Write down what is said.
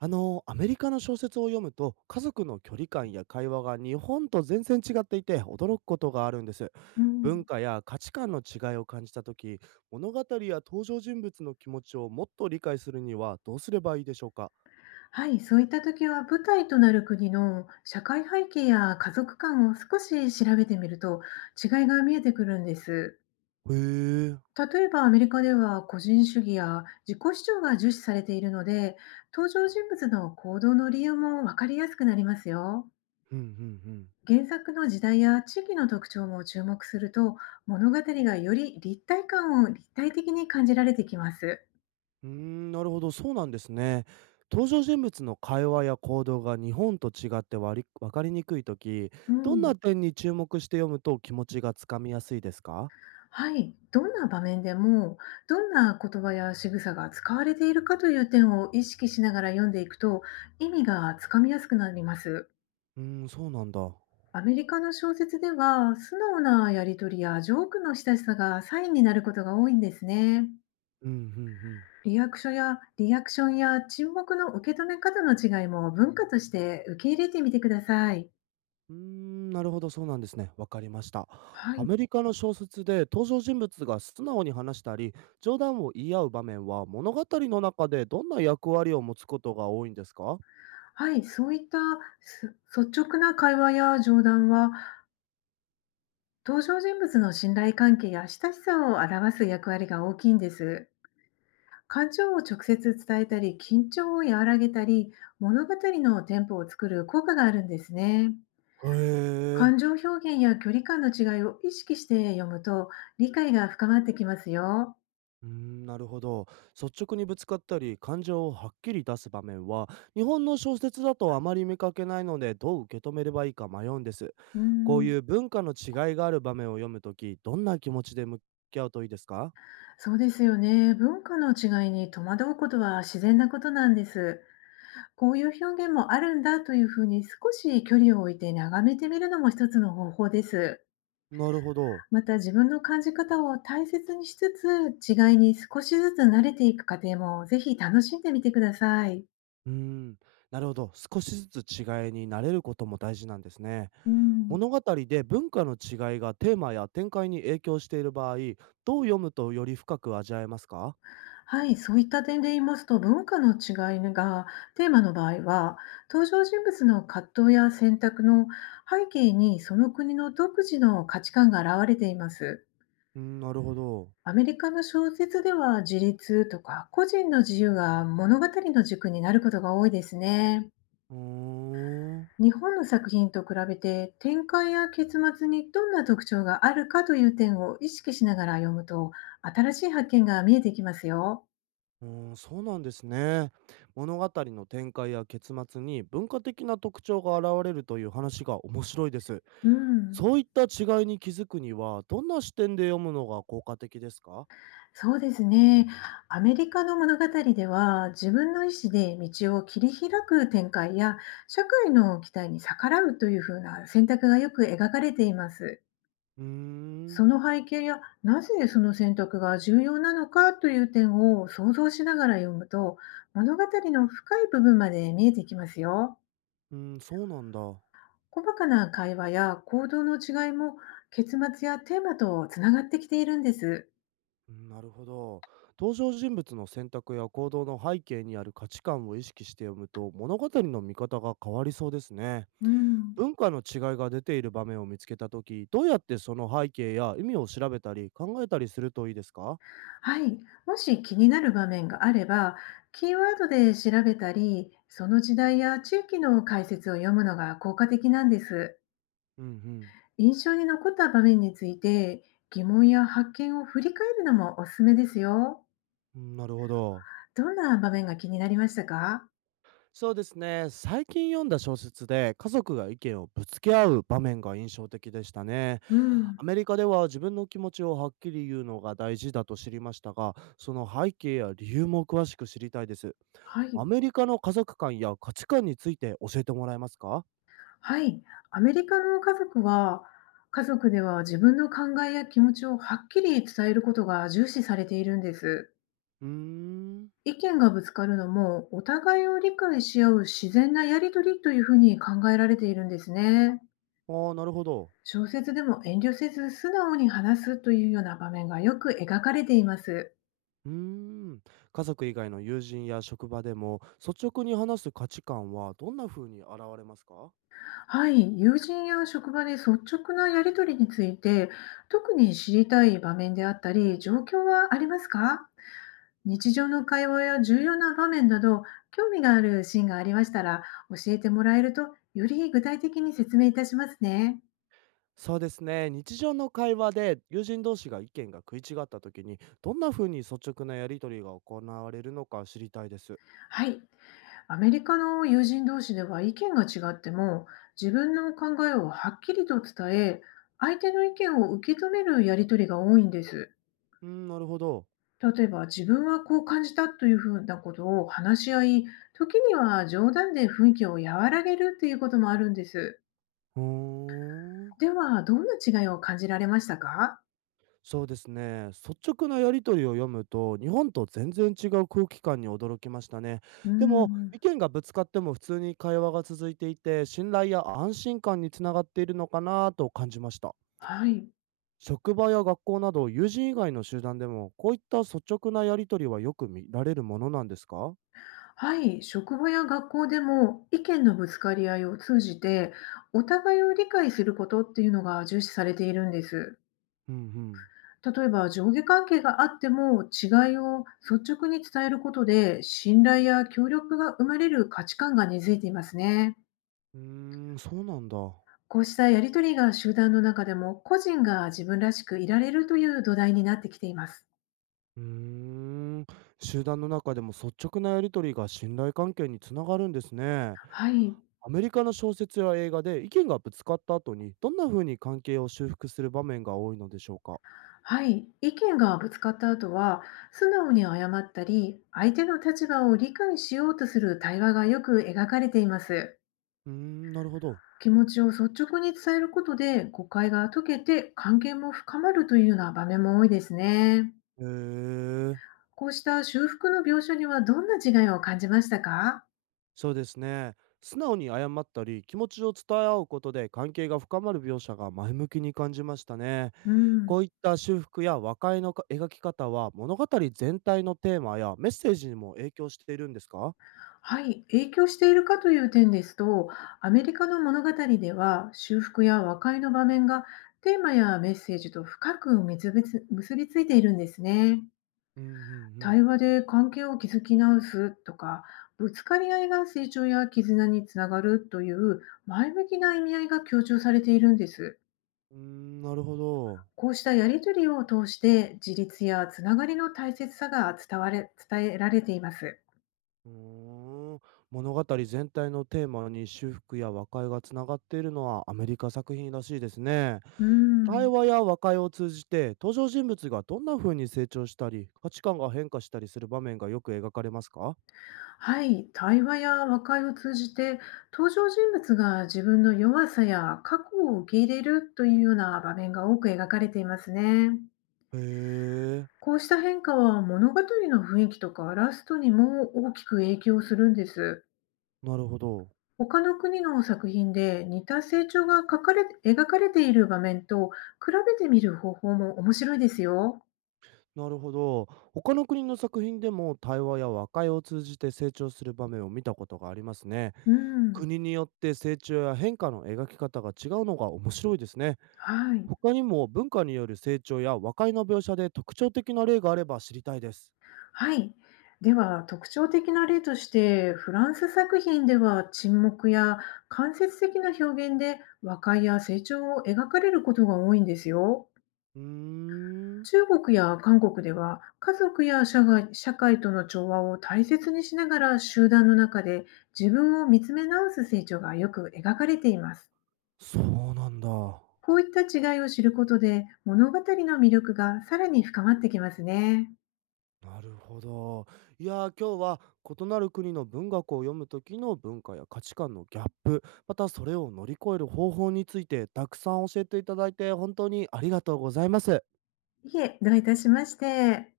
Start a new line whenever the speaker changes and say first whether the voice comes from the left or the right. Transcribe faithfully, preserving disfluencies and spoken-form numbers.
right: あの、アメリカの小説を読むと、家族の距離感や会話が日本と全然違っていて驚くことがあるんです。
left: う
right: 文
left: ん、
right: 化や価値観の違いを感じたとき、物語や登場人物の気持ちをもっと理解するにはどうすればいいでしょうか？
left: はい、そういった時は舞台となる国の社会背景や家族観を少し調べてみると、違いが見えてくるんです。
right: へえ。
left: 例えばアメリカでは個人主義や自己主張が重視されているので、登場人物の行動の理由も分かりやすくなりますよ。
right: うんうんうん。
left: 原作の時代や地域の特徴も注目すると、物語がより立体感を立体的に感じられてきます。
right: うーん、なるほど、そうなんですね。登場人物の会話や行動が日本と違って割り分かりにくいとき、
left: う
right: どんな
left: ん、
right: 点に注目して読むと気持ちがつかみやすいですか？
left: はい、どんな場面でも、どんな言葉や仕草が使われているかという点を意識しながら読んでいくと、意味がつかみやすくなります。
right: うーん、そうなんだ。
left: アメリカの小説では、素直なやり取りやジョークの親しさがサインになることが多いんですね。
right: うんうんうん。
left: リアクションやリアクションや沈黙の受け止め方の違いも、文化として受け入れてみてください。
right: うーん、なるほど、そうなんですね。わかりました。
left: は
right: ア
left: い、
right: メリカの小説で登場人物が素直に話したり、冗談を言い合う場面は物語の中でどんな役割を持つことが多いんですか？
left: はい、そういったす率直な会話や冗談は、登場人物の信頼関係や親しさを表す役割が大きいんです。感情を直接伝えたり、緊張を和らげたり、物語のテンポを作る効果があるんですね。
right: へえ。
left: 感情表現や距離感の違いを意識して読むと、理解が深まってきますよ。
right: うーん、なるほど。率直にぶつかったり、感情をはっきり出す場面は、日本の小説だとあまり見かけないので、どう受け止めればいいか迷うんです。
left: う
right: こう
left: ん、
right: いう文化の違いがある場面を読むとき、どんな気持ちで向き合うといいですか？
left: そうですよね。文化の違いに戸惑うことは自然なことなんです。こういう表現もあるんだというふうに、少し距離を置いて眺めてみるのも一つの方法です。
right: なるほど。
left: また、自分の感じ方を大切にしつつ、違いに少しずつ慣れていく過程もぜひ楽しんでみてください。
right: うーん、なるほど。少しずつ違いに慣れることも大事なんですね。
left: うん、
right: 物語で文化の違いがテーマや展開に影響している場合、どう読むとより深く味わえますか？
left: はい、そういった点で言いますと、文化の違いがテーマの場合は、登場人物の葛藤や選択の背景に、その国の独自の価値観が現れています。
right: うーん、なるほど。
left: アメリカの小説では、自立とか個人の自由が物語の軸になることが多いですね。
right: うーん。
left: 日本の作品と比べて展開や結末にどんな特徴があるかという点を意識しながら読むと、新しい発見が見えてきますよ。
right: うーん、そうなんですね。物語の展開や結末に文化的な特徴が現れるという話が面白いです。
left: うん、
right: そういった違いに気づくには、どんな視点で読むのが効果的ですか？
left: そうですね。アメリカの物語では、自分の意思で道を切り開く展開や、社会の期待に逆らうというふうな選択がよく描かれています。
right: うーん、
left: その背景や、なぜその選択が重要なのかという点を想像しながら読むと、物語の深い部分まで見えてきますよ。
right: うーん、そうなんだ。
left: 細かな会話や行動の違いも、結末やテーマとつながってきているんです。
right: うん、なるほど。登場人物の選択や行動の背景にある価値観を意識して読むと物語の見方が変わりそうですね。
left: うん、
right: 文化の違いが出ている場面を見つけたとき、どうやってその背景や意味を調べたり考えたりするといいですか？
left: はい、もし気になる場面があれば、キーワードで調べたり、その時代や地域の解説を読むのが効果的なんです。
right: うんうん。
left: 印象に残った場面について、疑問や発見を振り返るのもおすすめですよ。
right: うん、なるほど。
left: どんな場面が気になりましたか？
right: そうですね。最近読んだ小説で家族が意見をぶつけ合う場面が印象的でしたね。
left: う
right: ア
left: ん。
right: メリカでは自分の気持ちをはっきり言うのが大事だと知りましたが、その背景や理由も詳しく知りたいです。
left: はい。
right: アメリカの家族観や価値観について教えてもらえますか？
left: はい。アメリカの家族は、家族では自分の考えや気持ちをはっきり伝えることが重視されているんです。
right: うーん。
left: 意見がぶつかるのも、お互いを理解し合う自然なやりとりというふうに考えられているんですね。
right: ああ、なるほど。
left: 小説でも遠慮せず素直に話すというような場面がよく描かれています。
right: うーん。家族以外の友人や職場でも率直に話す価値観はどんな風に現れますか？
left: はい、友人や職場で率直なやり取りについて、特に知りたい場面であったり、状況はありますか？日常の会話や重要な場面など、興味があるシーンがありましたら、教えてもらえると、より具体的に説明いたしますね。
right: そうですね。日常の会話で友人同士が意見が食い違った時に、どんな風に率直なやり取りが行われるのか知りたいです。
left: はい、アメリカの友人同士では、意見が違っても、自分の考えをはっきりと伝え、相手の意見を受け止めるやり取りが多いんです。
right: うん、なるほど。
left: 例えば、自分はこう感じたというふうなことを話し合い、時には冗談で雰囲気を和らげるということもあるんです。
right: うーん。
left: では、どんな違いを感じられましたか？
right: そうですね。率直なやり取りを読むと、日本と全然違う空気感に驚きましたね。
left: う
right: でも、
left: ん、
right: 意見がぶつかっても普通に会話が続いていて、信頼や安心感につながっているのかなと感じました。
left: はい。
right: 職場や学校など友人以外の集団でもこういった率直なやり取りはよく見られるものなんですか？
left: はい。職場や学校でも、意見のぶつかり合いを通じて、お互いを理解することっていうのが重視されているんです。
right: うんうん。
left: 例えば、上下関係があっても違いを率直に伝えることで、信頼や協力が生まれる価値観が根付いていますね。
right: うーん、そうなんだ。
left: こうしたやりとりが、集団の中でも個人が自分らしくいられるという土台になってきています。
right: うーん。集団の中でも率直なやり取りが信頼関係につながるんですね。
left: はい、
right: アメリカの小説や映画で意見がぶつかった後にどんな風に関係を修復する場面が多いのでしょうか？
left: はい、意見がぶつかった後は、素直に謝ったり、相手の立場を理解しようとする対話がよく描かれています。
right: うーん、なるほど。
left: 気持ちを率直に伝えることで誤解が解けて、関係も深まるというような場面も多いですね。
right: へえ。
left: こうした修復の描写には、どんな違いを感じましたか？
right: そうですね。素直に謝ったり、気持ちを伝え合うことで関係が深まる描写が前向きに感じましたね。
left: うん。
right: こういった修復や和解のか描き方は物語全体のテーマやメッセージにも影響しているんですか？
left: はい、影響しているかという点ですと、アメリカの物語では、修復や和解の場面がテーマやメッセージと深く結びつ結びついているんですね。
right: うんうんうん。
left: 対話で関係を築き直すとか、ぶつかり合いが成長や絆につながるという前向きな意味合いが強調されているんです。
right: うーん、なるほど。
left: こうしたやりとりを通して、自立やつながりの大切さが伝われ伝えられています。
right: うーん、物語全体のテーマに修復や和解がつながっているのはアメリカ作品らしいですね。
left: う
right: 対
left: ん、
right: 話や和解を通じて登場人物がどんな風に成長したり価値観が変化したりする場面がよく描かれますか？
left: はい、対話や和解を通じて、登場人物が自分の弱さや過去を受け入れるというような場面が多く描かれていますね。
right: へえ、
left: こうした変化は、物語の雰囲気とかラストにも大きく影響するんです。
right: なるほど。
left: 他の国の作品で似た成長が描かれ描かれている場面と比べてみる方法も面白いですよ。
right: なるほど。他の国の作品でも対話や和解を通じて成長する場面を見たことがありますね。
left: うん、
right: 国によって成長や変化の描き方が違うのが面白いですね。
left: はい。
right: 他にも文化による成長や和解の描写で特徴的な例があれば知りたいです。
left: はい。では、特徴的な例として、フランス作品では沈黙や間接的な表現で和解や成長を描かれることが多いんですよ。
right: うーん、
left: 中国や韓国では、家族や社会社会との調和を大切にしながら、集団の中で自分を見つめ直す成長がよく描かれています。
right: そうなんだ。
left: こういった違いを知ることで、物語の魅力がさらに深まってきますね。
right: なるほど。いやー、今日は異なる国の文学を読む時の文化や価値観のギャップ、またそれを乗り越える方法についてたくさん教えていただいて本当にありがとうございます。
left: いえ、どういたしまして。